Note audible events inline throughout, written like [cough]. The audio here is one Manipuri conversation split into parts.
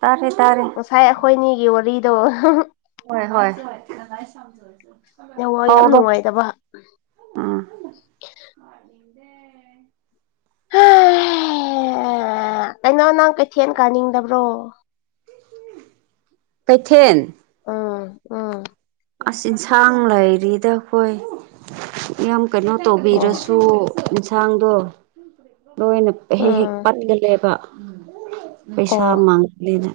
ꯇꯥꯔꯦ ꯇꯥꯔꯦ ꯉꯁꯥꯏ ꯑꯩꯈꯣꯏꯅꯤꯒꯤ ꯋꯥꯔꯤꯗꯣ ꯍꯣꯏ ꯍꯣꯏ ꯍ ꯅꯋꯥ ꯌꯥꯝ ꯅꯨꯡꯉꯥꯏꯇꯕ ꯎꯝ ꯀꯩꯅꯣ ꯅꯪ ꯀꯩꯊꯦꯜ ꯀꯥꯅꯤꯡꯗꯕ꯭ꯔꯣ ꯀꯩꯊꯦꯜ ꯎꯝ ꯎꯝ ꯏꯟꯁꯥꯡ ꯂꯩꯔꯤꯗ ꯑꯩꯈꯣꯏ ꯌꯥꯝ ꯀꯩꯅꯣ ꯑꯣ ꯇꯧꯕꯤꯔꯁꯨ ꯌꯦꯟꯁꯥꯡꯗꯣ ꯂꯣꯏꯅ ꯍꯦꯛ ꯍꯦꯛ ꯎꯝ ꯄꯟꯒꯂꯦꯕ ꯄꯩꯁꯥ ꯑꯣ ꯃꯥꯡꯒꯂꯅ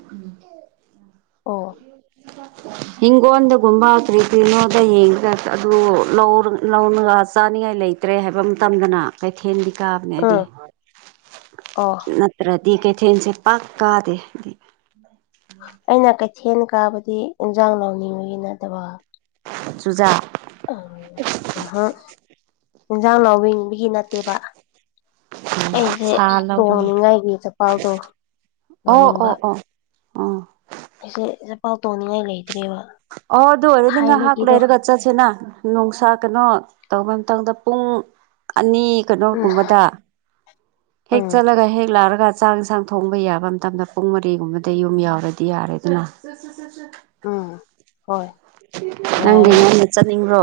ꯑꯣ ꯑ ꯍꯤꯡꯒꯣꯜꯗꯒꯨꯝꯕ ꯀ꯭ꯔꯤ ꯀꯔꯤꯅꯣꯗ ꯌꯦꯡꯉꯒ ꯑꯗꯨ ꯂꯧ ꯆꯥꯅꯤꯡꯉꯥꯏ ꯂꯩꯇꯦ ꯇ꯭ꯔꯦ ꯍꯥꯏꯕ ꯃꯇꯝꯗꯅ ꯀꯩꯊꯦꯜꯗꯤ ꯀꯥꯕꯅꯦ ꯎꯝ ꯍꯥꯏꯗꯤ ꯑꯣ ꯇ ꯀꯦ ꯊꯅꯁ ꯄꯥꯛꯀꯗꯤꯦ ꯑꯩꯅ ꯀꯩꯊꯦꯜ ꯀꯥꯕꯗꯤ ꯏꯟꯁꯥꯡ ꯂ ꯂꯧꯅꯤꯡꯕꯒꯤ ꯅꯠꯇꯕ ꯆꯨꯖꯥꯛ ꯎ ꯎꯝ ꯌꯦꯟꯁꯥꯡ ꯂꯎꯕꯤꯡꯕꯒꯤ ꯅꯠꯇꯦꯕ ꯑꯩꯁꯦ ꯁꯥ ꯂꯧꯔꯒ ꯇꯣꯡꯅꯤꯡꯉꯥꯏꯒꯤ ꯆꯄꯥꯛꯜꯗꯣ ꯂꯧꯅꯤꯡꯕ ꯎꯥ ꯑꯩꯁꯦꯦ ꯄꯥꯛ ꯇꯣꯡꯅꯤꯡꯉꯥꯏ ꯂꯩꯇ꯭ꯔꯦꯕ ꯑꯣ ꯑꯗꯨ ꯑꯣꯏꯔ ꯂꯤ ꯍꯥꯥꯛꯂ ꯊꯥꯏꯅꯒꯤꯗꯣ ꯏꯔꯒ ꯆꯠꯁꯤꯅ ꯅꯨꯡꯁꯥ ꯀꯩꯅꯣ ꯇꯧꯧꯕ ꯃꯇꯝꯗ ꯄꯨꯡ ꯑꯅꯤ ꯎꯝ ꯀꯩꯅꯣꯒꯨꯝꯕꯗ ꯍꯦꯛ ꯎꯝ ꯆꯠꯂꯒ ꯍꯦꯛ ꯂꯥꯛꯑꯒ ꯆꯥꯛ ꯌꯦꯟꯁꯥꯡ ꯊꯣꯡꯕ ꯌꯥꯕ ꯃꯇꯝꯗ ꯄꯨꯡ ꯃꯔꯤꯒꯨꯝꯕꯗ ꯌꯨꯝ ꯌꯥꯎꯔꯗꯤ ꯌꯥꯔꯦ ꯑꯗꯨꯅ ꯑ ꯅꯪꯗꯤ ꯅꯩꯅ ꯆꯠꯅꯤꯡꯕ꯭ꯔꯣ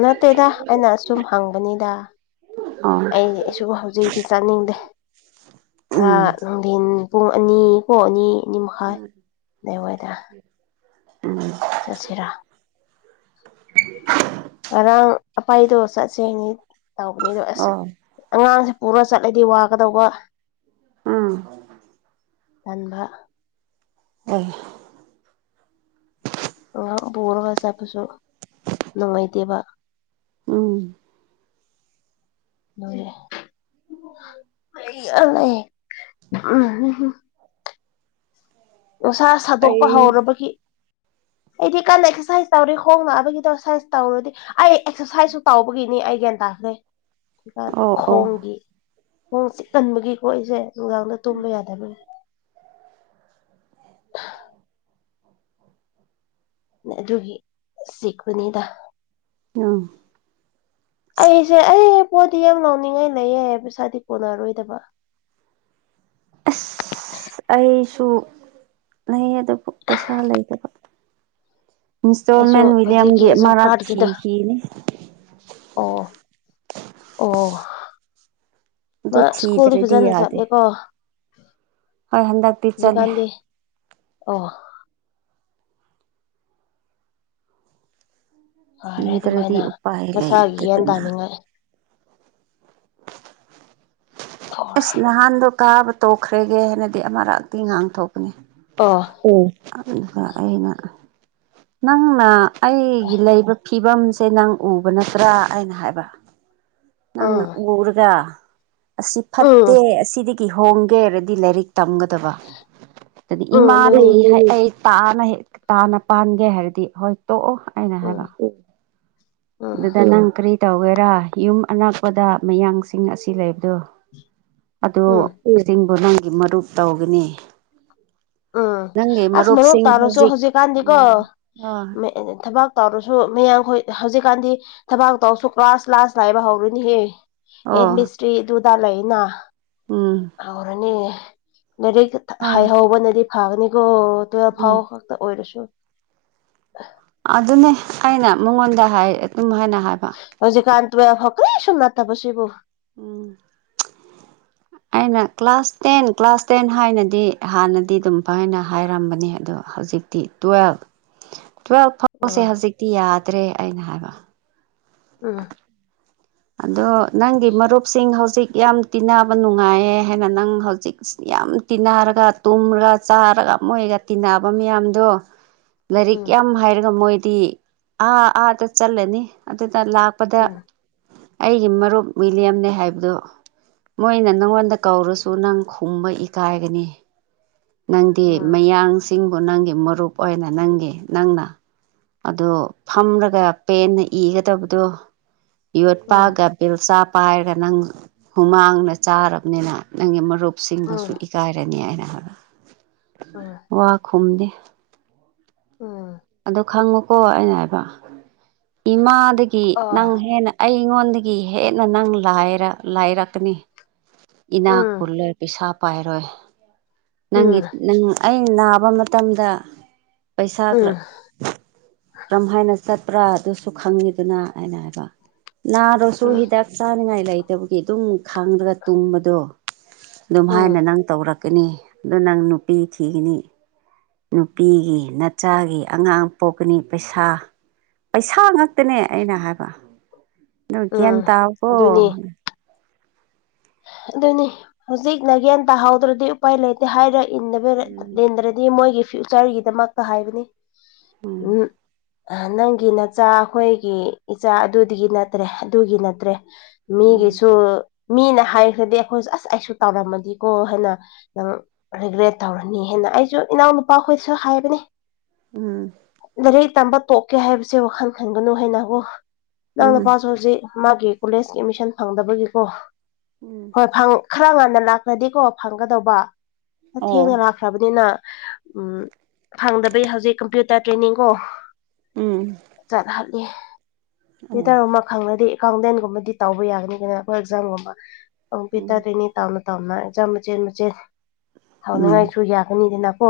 ꯅꯠꯇꯦꯗ ꯑꯩꯅ ꯑꯁꯨꯝ ꯍꯪꯕꯅꯤꯗ ꯑꯣ ꯑꯩꯁꯨ ꯍꯧꯖꯤꯛ ꯛꯇꯤ ꯆꯥꯅꯤꯡꯗꯦ ꯈꯔ ꯎꯝ ꯅꯨꯡꯊꯤꯟ ꯄꯨꯡ ꯑꯅꯤ ꯀꯣ ꯑꯅꯤ ꯑꯅꯤ ꯃꯈꯥꯏ ꯑꯗꯨꯏ ꯋꯥꯏꯗ ꯎꯝ ꯆꯠꯁꯤꯔꯥ ꯉꯔꯥꯡ ꯑꯄꯥꯏꯗꯣ ꯆꯠꯁꯦ ꯍꯥꯏꯅꯤ ꯇꯧꯕꯅꯤꯗꯣ ꯑꯁ ꯑꯣ ꯑꯉꯥꯡꯁꯦ ꯄꯨꯔꯒ ꯆꯠꯂꯗꯤ ꯋꯥꯒꯗꯧꯕ ꯎꯝ ꯑꯟꯥꯟꯕ ꯑꯣ ꯑꯉꯥꯡ ꯄꯨꯔꯒ ꯆꯠꯄꯁꯨ ꯅꯨꯡꯉꯥꯏꯇꯦꯕ ꯎꯝ ꯎꯝ ꯃꯁꯥ ꯁꯥꯗꯣꯛꯄ ꯑꯩ ꯍꯧꯔꯕꯒꯤ ꯑꯩꯗꯤ ꯀꯟꯅ ꯑꯦꯛꯁꯔꯁꯥꯏꯖ ꯇꯧꯔꯤ ꯍꯣꯡꯅꯛꯅꯕꯒꯤꯗꯣꯛꯁꯔꯁꯥꯏꯁ ꯇꯧꯔꯨꯔꯗꯤ ꯑꯩ ꯑꯦꯛꯁꯔꯁꯥꯏꯖꯁꯨ ꯇꯥꯎꯧꯕꯒꯤꯅꯤ ꯑꯩ ꯒ꯭ꯌꯥꯟ ꯇꯥꯈ꯭ꯔꯦ ꯍꯧꯖꯤꯀꯥꯟ ꯑꯣ ꯑꯣ ꯈꯣꯡꯒꯤ ꯈꯣꯡ ꯆꯤꯛ ꯀꯟꯕꯒꯤꯀꯣ ꯑꯩꯁꯦ ꯅꯨꯡꯗꯥꯡꯗ ꯇꯨꯝꯕ ꯌꯥꯗꯕꯅꯤ [unintelligible] ꯑꯗꯨꯒꯤ ꯆꯤꯄꯨꯅꯤꯗ ꯑ ꯑꯩꯁꯦ ꯑꯩ ꯄꯣꯠꯇꯗꯤ ꯌꯥꯝ ꯂꯥꯎꯅꯤꯡꯉꯥꯏ ꯂꯩꯌꯦ ꯍꯥꯏ ꯄꯩꯁꯥꯗꯤ ꯀꯣꯟꯅꯔꯣꯏꯗꯕ ꯑꯁ ꯑꯩꯁꯨ ꯂꯩ ꯑꯗꯨꯕꯨ ꯄꯩꯁꯥ ꯂꯩꯗꯕ ꯑꯩꯁꯨ ꯏꯟꯁꯇꯣꯜꯃꯦꯟ ꯍꯧꯖꯤꯛꯀꯤ ꯋꯤꯂꯤꯌꯝꯒꯤ ꯖꯣꯕ ꯑꯃꯔꯛ ꯀꯥꯔꯠꯀꯤꯗꯣ ꯊꯤꯈꯤꯅꯤ ꯑꯣ ꯑꯣ ꯑꯗꯨ ꯃꯥ ꯁ꯭ꯀꯨꯜꯗꯤ ꯊꯤꯗ꯭ꯔꯗꯤ ꯐꯖꯅ ꯌꯥꯗꯦ ꯆꯠꯂꯦꯀꯣ ꯍꯣꯏ ꯍꯟꯗꯛꯇꯤ ꯆꯠꯂꯦ ꯖꯤꯀꯥꯟꯗꯤ ꯑꯣ ꯐꯔꯦ ꯊꯤꯗ꯭ꯔꯗꯤ ꯑꯗꯨꯃꯥꯏꯅ ꯎꯄꯥꯏ ꯃꯁꯥꯒꯤ ꯌꯦꯟ ꯂꯩꯇꯗꯅ ꯇꯥꯅꯤꯡꯉꯥꯏ ꯑꯣ ꯑꯁ ꯅꯍꯥꯟꯗꯣ ꯀꯥꯕ ꯇꯣꯛꯈ꯭ꯔꯦꯒꯦ ꯍꯥꯏꯅꯗꯤ ꯑꯃꯔꯛꯇꯤ ꯉꯥꯡꯊꯣꯛꯄꯅꯤ ꯑꯣ ꯑꯣ ꯑꯗꯨꯗ ꯑꯩꯅ ꯅꯪꯅ ꯑꯩꯒꯤ ꯂꯩꯕ ꯐꯤꯕꯝꯁꯦ ꯅꯪ ꯎꯕ ꯅꯠꯇ꯭ꯔꯥ ꯑꯩꯅ ꯍꯥꯏꯕ ꯑꯥ ꯄꯨꯔꯒ ꯑꯁꯤ ꯐꯠꯇꯦ ꯑꯁꯤꯗꯒꯤ ꯍꯣꯡꯒꯦꯔꯗꯤ ꯂꯥꯏꯔꯤꯛ ꯇꯝꯒꯗꯕ ꯑꯗꯨꯗꯤ ꯎꯝ ꯏꯃꯥ ꯑꯗꯨꯅꯤ ꯂꯩ ꯍꯥꯏ ꯇꯥꯅ ꯇꯥꯅ ꯄꯥꯟꯒꯦ ꯍꯥꯏꯔꯗꯤ ꯍꯣꯏ ꯇꯣꯛꯑꯣ ꯑꯩꯅ ꯎꯝ ꯍꯥꯏꯕ ꯎꯝ ꯑꯗꯨꯗ ꯅꯪ ꯀꯔꯤ ꯇꯧꯒꯦꯔꯥ ꯌꯨꯝ ꯑꯅꯥꯛꯄꯗ ꯃꯌꯥꯡꯁꯤꯡ ꯑꯁꯤ ꯂꯩꯕꯗꯣ ꯑꯣ ꯎꯝ ꯏꯁꯤꯡꯕꯨ ꯅꯪꯒꯤ ꯃꯔꯨꯞ ꯇꯧꯒꯅꯤ ꯎꯝ ꯅꯪꯒꯤ ꯑꯁ ꯃꯔꯨꯞ ꯃꯔꯨꯞꯁꯤꯡ ꯇꯥꯔꯁꯨ ꯍꯧꯖꯤꯛ ꯍꯧꯖꯤꯛꯀꯥꯟꯗꯤꯀꯣ ꯑ ꯑꯣ ꯊꯕꯥꯛ ꯇꯧꯔꯁꯨ ꯃꯌꯥꯝꯈꯣꯏ ꯍꯧꯖꯤꯛꯀꯥꯟꯗꯤ ꯊꯕꯛ ꯇꯧꯁꯨ ꯀ꯭ꯂꯥꯁ ꯂꯥꯁ ꯂꯥꯏꯕ ꯍꯧꯔꯨꯅꯤꯍꯦ ꯍꯟ ꯃꯤꯁ꯭ꯔꯤ ꯑꯗꯨꯗꯨꯗ ꯂꯩꯅ ꯎꯝ ꯍꯥꯎꯔꯅꯤ ꯂꯥꯏꯔꯤꯛ ꯍꯣꯏ ꯍꯥꯏꯍꯧꯕꯅꯗꯤ ꯐꯒꯅꯤꯀꯣ ꯇꯨꯋꯦꯜꯐ ꯎꯝ ꯐꯥꯎ ꯑꯣꯏꯔꯁꯨ ꯑꯗꯨꯅꯤ ꯑꯩꯅ ꯃꯉꯣꯟꯗ ꯍꯥꯏ ꯑꯗꯨꯝ ꯍꯥꯏꯅ ꯍꯥꯏ ꯍꯧꯖꯤꯛ ꯀꯥꯟ ꯇꯨꯋ ꯐꯛꯦ ꯁꯨꯝꯝ ꯅ ꯊꯕꯁꯤꯕꯨ ꯎꯝ ꯑꯩꯅ ꯀ꯭ꯂꯥꯁ ꯇꯦꯟ ꯀ꯭ꯂꯥꯁ ꯇꯦꯟ ꯍꯥꯏꯅꯗꯤ ꯍꯥꯟꯅꯗꯤ ꯑꯗꯨꯝ ꯐꯥꯏꯅ [unintelligible] ꯍꯥꯏꯔꯝꯕꯅꯤ ꯑꯗꯣ ꯍꯧꯖꯤꯛ ꯇꯤ ꯇ꯭ꯋꯦꯜ [inaudible] ꯇꯨꯋꯦꯜꯐ ꯐꯥꯎꯁꯦ ꯎꯝ ꯍꯧꯖꯤꯛꯇꯤ ꯌꯥꯗ꯭ꯔꯦ ꯑꯩꯅ ꯍꯥꯏꯕ ꯎꯝ ꯑꯗꯣ ꯅꯪꯒꯤ ꯃꯔꯨꯞꯁꯤꯡ ꯍꯧꯖꯤꯛ ꯌꯥꯝ ꯇꯤꯟꯅꯕ ꯅꯨꯡꯉꯥꯏꯌꯦ ꯍꯥꯏꯅ ꯅꯪ ꯍꯧꯖꯤꯛ ꯌꯥꯝ ꯇꯤꯟꯅꯔꯒ ꯇꯨꯝꯔꯒ ꯆꯥꯔꯒ ꯃꯣꯏꯒ ꯇꯤꯟꯅꯕ ꯃꯌꯥꯝꯗꯣ [inaudible] ꯂꯥꯏꯔꯤꯛ ꯌꯥꯝ ꯍꯥꯏꯔꯒ ꯃꯣꯏꯗꯤ ꯑꯥ ꯑꯥꯗ ꯆꯠꯂꯅꯤ ꯑꯗꯨꯅ ꯂꯥꯛꯄꯗ ꯎꯝ ꯑꯩꯒꯤ ꯃꯔꯨꯞ ꯋꯤꯂꯤꯌꯝꯅꯦ ꯍꯥꯏꯕꯗꯣ ꯃꯣꯏꯅ ꯅꯪꯉꯣꯟꯗ ꯀꯧꯔꯁꯨ ꯅꯪ ꯈꯨꯝꯕ ꯏꯀꯥꯏꯒꯅꯤ ꯅꯪꯗꯤ ꯎꯝ ꯃꯌꯥꯡꯁꯤꯡꯕꯨ ꯅꯪꯒꯤ ꯃꯔꯨꯞ ꯑꯣꯏꯅ ꯅꯪꯒꯤ ꯅꯪꯅ ꯑꯗꯣ ꯐꯝꯂꯒ ꯄꯦꯟꯅ ꯏꯒꯗꯕꯗꯣ ꯌꯣꯠꯄꯥꯒ ꯕꯤꯜꯆꯥ ꯄꯥꯏꯔꯒ ꯅꯪ ꯍꯨꯃꯥꯡꯅ ꯆꯥꯔꯕꯅꯤꯅ ꯅꯪꯒꯤ ꯃꯔꯨꯞ ꯎꯝ ꯁꯤꯡꯒꯁꯨ ꯎꯝ ꯏꯀꯥꯏꯔꯅꯤ ꯍꯥꯏꯅ ꯍꯅ ꯑꯥ ꯋꯥ ꯈꯨꯝꯗꯦ ꯎꯝ ꯑꯗꯨ ꯈꯪꯉꯣꯀꯣ ꯑꯩꯅ ꯍꯥꯏꯕ ꯏꯃꯥꯗꯒꯤ ꯑ ꯅꯪ ꯍꯦꯟꯅ ꯑꯩꯉꯣꯟꯗꯒꯤ ꯍꯦꯟꯅ ꯅꯪ ꯂꯥꯏꯔ ꯂꯥꯏꯔꯛꯀꯅꯤ ꯏꯅꯥꯛ ꯎꯝ ꯈꯨꯜꯂꯣꯏ ꯄꯩꯁꯥ ꯄꯥꯏꯔꯣꯏ ꯎꯝ ꯅꯪꯒꯤ ꯅꯪ ꯑꯩꯅ ꯅꯥꯕ ꯃꯇꯝꯗ ꯄꯩꯁꯥ ꯈꯔ ꯎꯝ ꯀꯔꯝ ꯍꯥꯏꯅ ꯆꯠꯄ꯭ꯔꯥ ꯑꯗꯨꯁꯨ ꯈꯪꯉꯤꯗꯨꯅ ꯑꯩꯅ ꯍꯥꯏꯕ ꯅꯥꯔꯁꯨ ꯎꯝ ꯍꯤꯗꯛ ꯆꯥꯅꯤꯡꯉꯥꯏ ꯂꯩꯇꯕꯒꯤ ꯑꯗꯨꯝ ꯈꯥꯡꯗꯒ ꯇꯨꯝꯕꯗꯣ ꯑꯗꯨꯝ ꯎꯝ ꯍꯥꯏꯅ ꯅꯪ ꯇꯧꯔꯛ ꯆꯀꯅꯤ ꯑꯗꯣ ꯅꯪ ꯅꯨꯄꯤ ꯊꯤꯒꯅꯤ ꯅꯨꯄꯤꯒꯤ ꯅꯆꯥꯒꯤ ꯑꯉꯥꯡ ꯄꯣꯛꯀꯅꯤ ꯄꯩꯁꯥ ꯄꯩꯁꯥ ꯉꯥꯛꯇꯅꯦ ꯑꯩꯅ ꯍꯥꯏꯕ ꯅꯀꯦ ꯎꯝ ꯇ ꯑꯒꯣ ꯑꯗꯨꯅꯤ ꯑꯗꯨꯅꯤ ꯍꯧꯖꯤꯛ ꯅꯥꯒꯦꯟ ꯇꯥꯍꯧꯗ꯭ꯔꯗꯤ ꯎꯄꯥꯏ ꯂꯩꯇꯦ ꯍꯥꯏꯔ ꯎꯝ ꯏꯗ꯭ꯔꯗꯤ ꯃꯣꯏꯒꯤ ꯐ꯭ꯌꯨꯆꯔꯒꯤꯗꯃꯛꯇ ꯍꯥꯏꯕꯅꯤ ꯎꯝ ꯅꯪꯒꯤ ꯅꯆꯥ ꯑꯩꯈꯣꯏꯒꯤ ꯏꯆꯥ ꯑꯗꯨꯗꯒꯤ ꯅꯠꯇ꯭ꯔꯦ ꯑꯗꯨꯒꯤ ꯅꯠꯇ꯭ꯔꯦ ꯎꯝ ꯃꯤꯒꯤꯁꯨ ꯃꯤꯅ ꯍꯥꯏ ꯍꯥꯏꯗꯤ ꯑꯩꯈꯣꯏ ꯑꯁ ꯑꯩꯁꯨ ꯇꯧꯔꯝꯃꯗꯤꯀꯣ ꯍꯥꯏꯅ ꯔꯤꯒ꯭ꯔꯦꯠ ꯇꯧꯔꯅꯤ ꯍꯦꯅ ꯑꯩꯁꯨ ꯏꯅꯥꯎꯅꯨꯄꯥ ꯍꯣꯏꯁꯨ ꯍꯥꯏꯕꯅꯦ ꯎꯝ ꯂꯥꯏꯔꯤꯛ ꯇꯝꯕ ꯇꯣꯛꯀꯦ ꯍꯥꯏꯕꯁꯦ ꯋꯥꯈꯜ ꯈꯟꯒꯅꯨ ꯍꯥꯏꯅꯕꯨꯣ ꯎꯝ ꯅꯅꯥꯎ ꯎꯝ ꯅꯨꯄꯥꯁꯨ ꯍꯧꯖꯤꯛ ꯃꯥꯒꯤ ꯀꯣꯂꯦꯖꯀꯤ ꯑꯦꯠꯃꯤꯁꯟ ꯐꯪꯗꯕꯒꯤꯀꯣ ꯎꯝ ꯍꯣꯏ ꯈꯔ ꯉꯟꯅ ꯂꯥꯛꯈ꯭ꯔꯗꯤꯀꯣ ꯐꯪꯒꯗꯧꯕ ꯈꯔ ꯑꯣ ꯊꯦꯡꯅ ꯂꯥꯛꯈ꯭ꯔꯕꯅꯤꯅ ꯎꯝ ꯐꯪꯗꯕꯩ ꯍꯧꯖꯤꯛ ꯀꯝꯄ꯭ꯌꯨꯇꯔ ꯇ꯭ꯔꯦꯅꯤꯡꯀꯣ ꯎꯝ ꯆꯠꯍꯠꯂꯤ ꯑꯣ ꯈꯪꯅꯗꯤ ꯑꯦꯀꯥꯎꯟꯇꯦꯟꯒꯨꯝꯕꯗꯤ ꯇꯧꯕ ꯌꯥꯒꯅꯤꯘꯅ ꯑꯩꯈꯣꯏ ꯑꯦꯛꯖꯥꯝꯒꯨꯝꯕ ꯎꯝ ꯀꯝꯄ꯭ꯌꯨꯇꯔꯗꯅꯤ ꯇ ꯇꯧꯅ ꯑꯦꯛꯆꯥꯝ ꯃꯆꯦꯠ ꯃꯆꯦꯠ ꯎꯝ ꯊꯥꯅꯤꯡꯉꯥꯏꯁꯨ ꯌꯥꯒꯅꯤꯗꯅꯀꯣ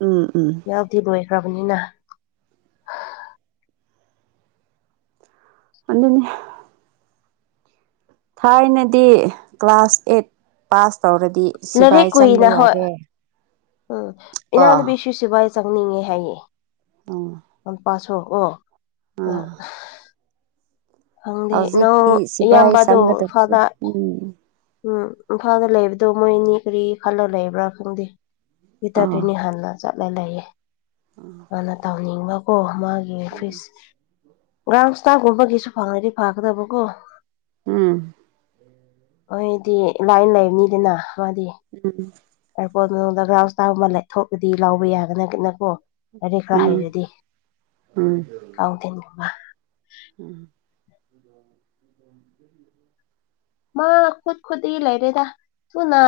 ꯎꯝ ꯎꯝ ꯌꯥꯎꯗꯤ ꯂꯣꯏꯈ꯭ꯔꯕꯅꯤꯅ ꯃꯅꯦ [inaudible] ꯊꯥꯏꯅꯗꯤ ꯀ꯭ꯂꯥꯁ ꯑꯦꯠ ꯄꯥꯁ ꯇꯧꯔꯗꯤ ꯁꯤꯕꯥꯏ ꯂꯥꯏꯔꯤꯛ ꯆꯪꯕ ꯀꯨꯏꯅ ꯍꯣꯏ ꯌꯥꯔꯦ ꯎꯝ ꯀꯣ ꯏꯅꯥꯎꯅꯨꯄꯤ ꯁꯤ ꯁꯤꯚꯥꯏ ꯆꯪꯅꯤꯡꯉꯦ ꯍꯥꯏꯌꯦ ꯎꯝ ꯂꯄꯥꯁꯨ ꯑꯣ ꯑꯣ ꯑꯥ ꯍꯧꯖꯤꯛꯇꯤ ꯅꯪ ꯁꯤꯐꯥꯏ ꯏꯌꯥꯝꯕꯗꯣ ꯆꯪꯒꯗꯕꯁꯦ ꯏꯝꯐꯥꯜꯗ ꯎꯝ ꯎꯝ ꯏꯝꯐꯥꯜꯗ ꯂꯩꯕꯗꯣ ꯃꯣꯏꯅꯤ ꯀꯔꯤ ꯈꯜꯂ ꯂꯩꯕ꯭ꯔꯥ ꯈꯪꯗꯦ ꯑꯗꯨ ꯑꯣ ꯇꯠꯇꯣꯏꯅꯤ ꯍꯥꯟꯅ ꯆꯠꯂ ꯂꯩꯌꯦ ꯍꯣꯏ ꯃꯥꯅ ꯇꯧꯅꯤꯡꯕꯀꯣ ꯃꯥꯒꯤ ꯐꯤꯁ ꯒ꯭ꯔꯥꯎꯟ ꯏꯁꯇꯥꯔꯒꯨꯝꯕꯒꯤꯁꯨ ꯐꯪꯉꯗꯤ ꯐꯒꯗꯕꯀꯣ ꯎꯝ ꯍꯣꯏꯗꯤ ꯂꯥꯏꯅ ꯂꯩꯕꯅꯤꯗꯅ ꯃꯥꯗꯤ ꯎꯝ ꯀꯀꯣ ꯅꯣꯟꯗ ꯒ꯭ꯔꯥꯎꯁ ꯇꯥꯒ ꯑꯃ ꯂꯩꯊꯣꯛꯄꯗꯤ ꯂꯥꯎꯕ ꯌꯥꯒꯅꯤꯒꯤꯅꯀꯣ ꯂꯔꯦꯀꯔꯥ ꯍꯩꯔꯗꯤ ꯀꯥꯡꯥꯎꯊꯤꯟꯒꯨꯝꯕ ꯎꯝ [unintelligible] ꯃꯥ ꯈꯨꯠ ꯈꯨꯗꯤ ꯂꯩꯔꯦꯗ ꯊꯨꯅ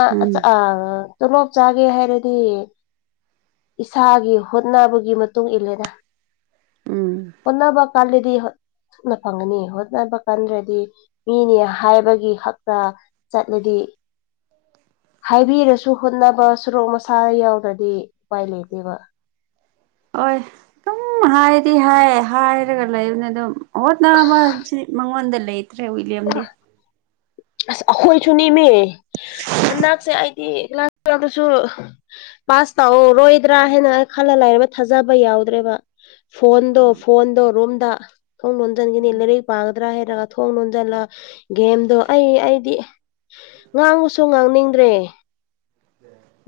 ꯇꯣꯂꯣꯞ ꯆꯥꯒꯦ ꯍꯥꯏꯔꯗꯤ ꯏꯁꯥꯒꯤ ꯍꯣꯠꯅꯕꯒꯤ ꯃꯇꯨꯡ ꯏꯜꯂꯦꯅ ꯍꯣꯠꯅꯕ ꯀꯥꯟꯗꯗꯤꯅ ꯐꯪꯒꯅꯤ ꯍꯣꯠꯅꯕ ꯀꯟꯗ꯭ꯔꯗꯤ ꯃꯤꯅꯤ ꯍꯥꯏꯕꯒꯤ ꯒꯤ ꯍꯛꯇ ꯆꯠꯂꯗꯤ ꯍꯥꯏꯕꯤꯔꯁꯨ ꯍꯣꯠꯅꯕ ꯁꯣꯔꯣꯛ ꯃꯁꯥ ꯌꯥꯎꯗ꯭ꯔꯗꯤ ꯎꯄꯥꯏ ꯂꯩꯇꯦꯕ ꯍꯣꯏ ꯑꯗꯨꯝ ꯍꯥꯏꯗꯤ ꯍꯥꯏ ꯍꯥꯏꯔꯒ ꯂꯩꯕꯅꯦ ꯑꯗꯨꯝ ꯑꯣ ꯅꯥꯕ ꯍꯧ ꯃꯉꯣꯟꯗ ꯂꯩꯇ꯭ꯔꯦ ꯋꯤꯂꯤꯌꯝꯗꯤ ꯑꯁ ꯑꯩꯈꯣꯏꯁꯨ ꯃꯦ ꯍꯟꯗꯛꯁꯦ ꯑꯩꯗꯤꯥꯁ ꯑ ꯑꯗꯨꯁꯨ ꯄꯥꯁ ꯇꯧꯔꯣꯏꯗ꯭ꯔꯥ ꯍꯥꯏꯅ ꯈꯜꯂ ꯂꯩꯥꯏꯔꯒ ꯊꯥꯖꯕ ꯌꯥꯎꯗ꯭ꯔꯦꯕ ꯐꯣꯟꯗꯣ ꯎꯝ ꯐꯣꯟꯗꯣ ꯔꯣꯝꯗ ꯊꯣꯡ ꯂꯣꯟꯁꯤꯟꯈꯤꯅꯤ ꯂꯥꯏꯔꯤꯛ ꯄꯥꯒꯗ꯭ꯔꯥ ꯍꯥꯏꯔꯒ ꯊꯣꯡ ꯂꯣꯟ ꯗꯅ ꯒꯦꯝꯗꯣ ꯑꯩ ꯑꯩꯗꯤ ꯉꯥꯡꯉꯨꯁꯨ ꯉꯥꯡꯅꯤꯡꯗ꯭ꯔꯦ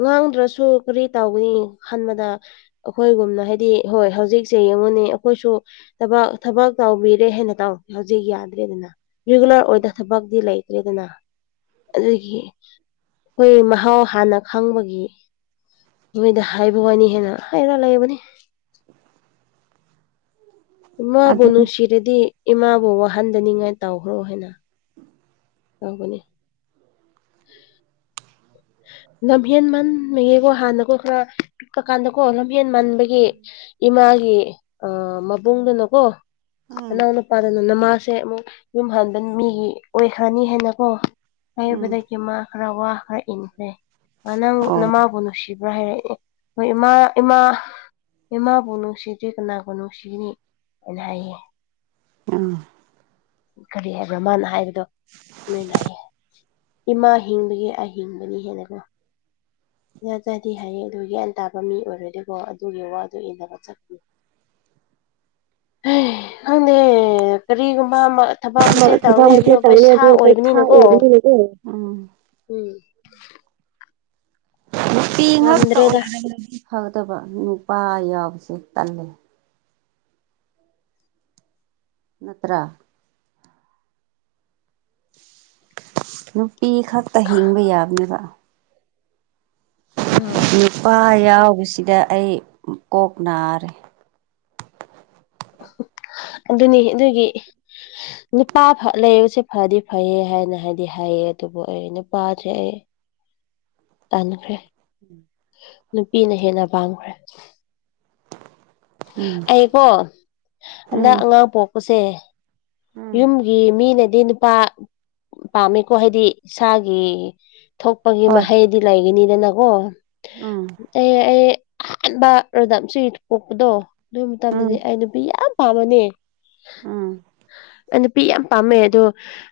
ꯉꯥꯡꯗ꯭ꯔꯁꯨ ꯀꯔꯤ ꯇꯧꯒꯅꯤ ꯍꯟꯕꯗ ꯑꯩꯈꯣꯏꯒꯨꯝꯅ ꯍꯥꯏꯗꯤ ꯍꯣꯏ ꯍꯧꯖꯤꯛꯁꯦ ꯌꯦꯡꯉꯣꯅꯦ ꯑꯩꯈꯣꯏꯁꯨ ꯊꯕ ꯊꯕꯛ ꯇꯧꯕꯤꯔꯦ ꯍꯥꯏꯅ ꯇꯧ ꯍꯧꯖꯤꯛ ꯌꯥꯗ꯭ꯔꯦꯗꯅ ꯔꯤꯒꯨꯂꯔ ꯑꯣꯏꯗ ꯊꯕꯛꯇꯤ ꯂꯩꯈ꯭ꯔꯦꯗꯅ ꯑꯗꯨꯒꯤ ꯑꯩꯈꯣꯏ ꯃꯍꯥꯎ ꯍꯥꯟꯅ ꯈꯪꯕꯒꯤ ꯅꯣꯏꯗ ꯍꯥꯏꯕ ꯋꯥꯅꯤ ꯍꯦꯟꯅ ꯍꯥꯏꯔ ꯂꯩꯕꯅꯤ ꯏꯃꯥꯕꯨ ꯑꯗꯨꯅꯤ ꯅꯨꯡꯁꯤꯔꯗꯤ ꯏꯃꯥꯕꯨ ꯋꯥꯍꯟꯗꯅꯤꯉꯥꯏ ꯇꯧꯈ꯭ꯔꯣ ꯍꯥꯏꯅ ꯇꯒꯅꯤ [unintelligible] ꯂꯝꯍꯦꯟ ꯃꯟꯕꯒꯤꯀꯣ ꯍꯥꯟꯅꯒꯣ ꯈꯔ ꯄꯤꯛꯄ ꯀꯥꯟꯗꯀꯣ ꯂꯝꯍꯦꯟ ꯃꯟꯥꯟꯕꯒꯤ ꯏꯃꯥꯒꯤ ꯃꯕꯨꯡꯗꯨꯅꯀꯣ ꯎꯝ ꯑꯅꯥꯎ ꯅꯨꯄꯥꯗꯅ ꯅꯃꯥꯁꯦ ꯑꯃꯨꯛ ꯌꯨꯝ ꯍꯟꯕ ꯃꯤꯒꯤ ꯑꯣꯏꯈ꯭ꯔꯅꯤ ꯍꯥꯏꯅꯀꯣ ꯎꯝ ꯍꯥꯏꯕꯗꯒꯤ ꯃꯥ ꯈꯔ ꯋꯥ ꯈꯔ ꯏꯟꯈ꯭ꯔꯦ ꯃꯥ ꯅꯪ ꯑꯣ ꯅ ꯃꯥꯕꯨ ꯅꯨꯡꯁꯤꯕ ꯍꯥꯏꯔꯛꯑꯦ ꯍꯣꯏ ꯏꯃꯥ ꯏꯃꯥ ꯏꯃꯥꯕꯨ ꯅꯨꯡꯁꯤꯗ꯭ꯔꯤ ꯀꯅꯥꯕꯨ ꯅꯨꯡꯁꯤꯅꯤ ꯍꯥꯏꯅ ꯍꯥꯏꯌꯦ ꯑꯥ ꯀꯔꯤ ꯍꯥꯏꯕ꯭ꯔꯥ ꯃꯥꯅ ꯍꯥꯏꯕꯗꯣꯅ ꯑꯩꯌꯦ ꯏꯃꯥ ꯍꯤꯡꯕꯒꯤ ꯑꯍꯤꯡꯕꯅꯤ ꯍꯦꯟꯅꯀꯣ ꯌꯥꯖꯗꯤ ꯍꯥꯏꯌꯦ ꯑꯗꯨ ꯒ꯭ꯌꯥꯟꯥꯕ ꯃꯤ ꯑꯣꯏꯔꯣꯏꯗꯣꯏꯀꯣ ꯑꯗꯨꯒꯤ ꯋꯥꯗꯨ ꯏꯟꯅꯕ ꯆꯠꯄꯅꯤ ꯈꯪꯗꯦ ꯀꯔꯤꯒꯨꯝꯕ ꯑꯃ ꯊꯕꯛ ꯑꯃꯁꯦ ꯇꯧꯔꯅꯤ ꯄ ꯁꯥꯥ ꯑꯣꯏꯕꯅꯤꯅꯀꯣ ꯎꯝ ꯎꯝ ꯅꯨꯄꯤ ꯉꯥꯛꯇ ꯉꯝꯗ꯭ꯔꯦꯗ ꯑꯣꯏꯔꯕꯗꯤ ꯐꯗꯕ ꯅꯨꯄꯥ ꯌꯥꯎꯕꯁꯦ ꯇꯜꯂꯦ ꯅꯠꯇ꯭ꯔ ꯅꯨꯄꯤ ꯈꯛꯇ ꯍꯤꯡꯕ ꯌꯥꯕꯅꯦꯕ ꯎꯝ ꯅꯨꯄꯥ ꯌꯥꯎꯕꯁꯤꯗ ꯑꯩ ꯀꯣꯛ ꯅꯥꯔꯦ ꯑꯗꯨꯅꯤ ꯑꯗꯨꯒꯤ ꯅꯨꯄꯥ ꯂꯩꯕꯁꯦ ꯐꯗꯤ ꯐꯩꯌꯦ ꯍꯥꯏꯅ ꯍꯥꯏꯗꯤ ꯍꯥꯏꯌꯦ ꯑꯗꯨꯕꯨ ꯑꯩ ꯅꯨꯄꯥꯁꯦ ꯑꯩ ꯇꯥꯟꯈ꯭ꯔꯦ ꯅꯨꯄꯤꯅ ꯍꯦꯟꯅ ꯄꯥꯡꯈ꯭ꯔꯦ ꯎꯝ ꯑꯩꯀꯣ ꯍꯟꯗꯛ ꯎꯝ ꯑꯉꯥꯡ ꯄꯣꯛꯄꯁꯦ ꯎꯝ ꯌꯨꯝꯒꯤ ꯃꯤꯅꯗꯤ ꯅꯨꯄꯥ ꯄꯥꯝꯃꯤꯀꯣ ꯍꯥꯏꯗꯤ ꯏꯁꯥꯒꯤ ꯊꯣꯛꯄꯒꯤ ꯍꯣꯏ ꯃꯍꯩꯗꯤ ꯂꯩꯒꯅꯤꯗꯅꯀꯣ ꯎꯝ ꯑꯦ ꯑꯩ ꯑꯍꯥꯟꯕ ꯔꯣꯗꯥꯝ ꯁ ꯄꯣꯛꯄꯗꯣ ꯑꯗꯨꯣꯏ ꯎꯝ ꯃꯇꯝꯗꯗꯤ ꯑꯩ ꯅꯨꯄꯤ ꯌꯥꯝ ꯄꯥꯝꯃꯅꯦ ꯎꯝ ꯅꯨꯄꯤ ꯌꯥꯝ ꯄꯥꯝꯃꯦ ꯑꯗꯣ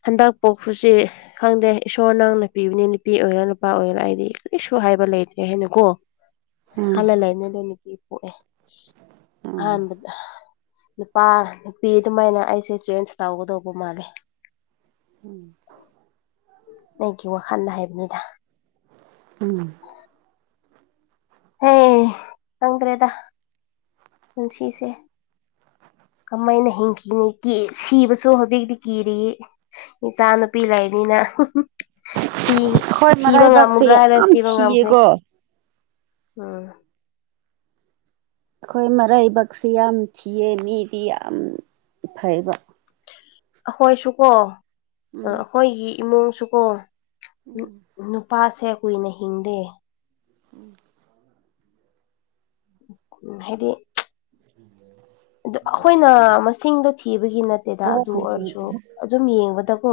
ꯍꯟꯗꯛ ꯄꯣꯛꯄꯁꯦ ꯈꯪꯗꯦ ꯏꯁꯣꯔ ꯅꯪ ꯅꯄꯤꯕꯅꯤ ꯅꯨꯄꯤ ꯑꯣꯏꯒꯦꯔꯥ ꯅꯨꯄꯥ ꯑꯣꯏꯒꯦꯔꯥ ꯑꯩꯗꯤ ꯀꯔꯤꯁꯨ ꯍꯥꯏꯕ ꯂꯩꯇ꯭ꯔꯦ ꯍꯥꯏꯅ ꯀꯣ ꯎꯝ ꯍꯜꯂ ꯂꯩꯅꯦ ꯂꯣꯏꯅꯄꯤ ꯄꯣꯛꯑꯦ ꯎꯝ ꯑꯥꯟꯕꯥꯟꯕꯗ ꯅꯨꯄꯥ ꯅꯨꯄꯤ ꯑꯗꯨꯃꯥꯏꯅ ꯑꯩꯁꯦ ꯆꯦꯟꯖ ꯇꯧꯒꯗꯧꯕ ꯃꯥꯜꯂꯦ ꯎꯝ ꯑꯩꯒꯤ ꯋꯥꯈꯜꯗ ꯍꯥꯏꯕꯅꯤꯗ ꯎꯝ ꯍꯦ ꯈꯪꯗ꯭ꯔꯦꯗ ꯄꯨꯟꯁꯤꯁꯦ ꯀꯃꯥꯏꯅ ꯍꯤꯡꯈꯤꯅꯤ ꯁꯤꯕꯁꯨ ꯍꯧꯖꯤꯛꯇꯤ ꯀꯤꯔꯤ ꯏꯆꯥ ꯅꯨꯨꯄꯤ ꯂꯩꯅꯤꯅ ꯁꯤ ꯑꯩꯈꯣꯏ ꯁꯤꯕ ꯃꯔꯥꯏꯕꯥꯛꯁꯦ ꯉꯝꯃꯨꯗ꯭ꯔꯥꯗ ꯌꯥꯝ ꯁꯤꯕ ꯉꯝꯈ꯭ꯔꯦ ꯊꯤꯌꯦꯀꯣ ꯎꯝ ꯑꯩꯈꯣꯏ ꯃꯔꯩꯕꯛꯁꯦ ꯌꯥꯝ ꯊꯤꯌꯦ ꯃꯤꯗꯤ ꯌꯥꯝ ꯐꯩꯕ ꯑꯩꯈꯣꯏꯁꯨꯀꯣ ꯎꯝ ꯑꯩꯈꯣꯏꯒꯤ ꯏꯃꯨꯡꯁꯨꯀꯣ ꯎꯝ ꯅꯨꯄꯥꯁꯦ ꯀꯨꯏꯅ ꯍꯤꯡꯗꯦ ꯎꯝ ꯎ ꯍꯥꯏꯗꯤ ꯑꯗꯨ ꯑꯩꯈꯣꯏꯅ ꯃꯁꯤꯡꯗꯣ ꯊꯤꯕꯒꯤ ꯅꯠꯇꯦꯗ ꯑꯗꯨ ꯑꯣꯏꯔꯁꯨ ꯑꯗꯨꯝ ꯌꯦꯡꯕꯗꯀꯣ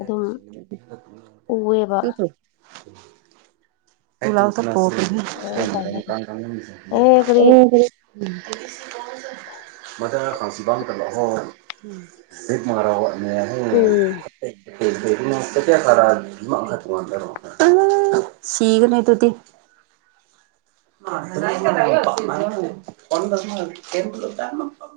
ꯑꯗꯨꯝ ꯊ ꯎꯑꯦꯕ [unintelligible] [unintelligible] ꯄꯣꯕꯈꯤ [unintelligible] ꯑꯗꯨꯃꯥꯏꯅ ꯇꯧꯔꯒ ꯑꯦ ꯀꯔꯤ ꯃꯗ ꯈꯁꯤꯕꯥꯝꯇ ꯂꯥꯛꯑꯣꯍꯣ ꯍꯠ ꯃꯉꯔꯥꯎꯅꯦ [unintelligible] ꯎꯝ ꯀ ꯀꯌꯥ ꯐꯔꯥ ꯑꯗꯨ ꯈ ꯇꯃꯗꯔꯣ ꯁꯤꯒꯅꯦ ꯑꯗꯨꯗꯤ [unintelligible]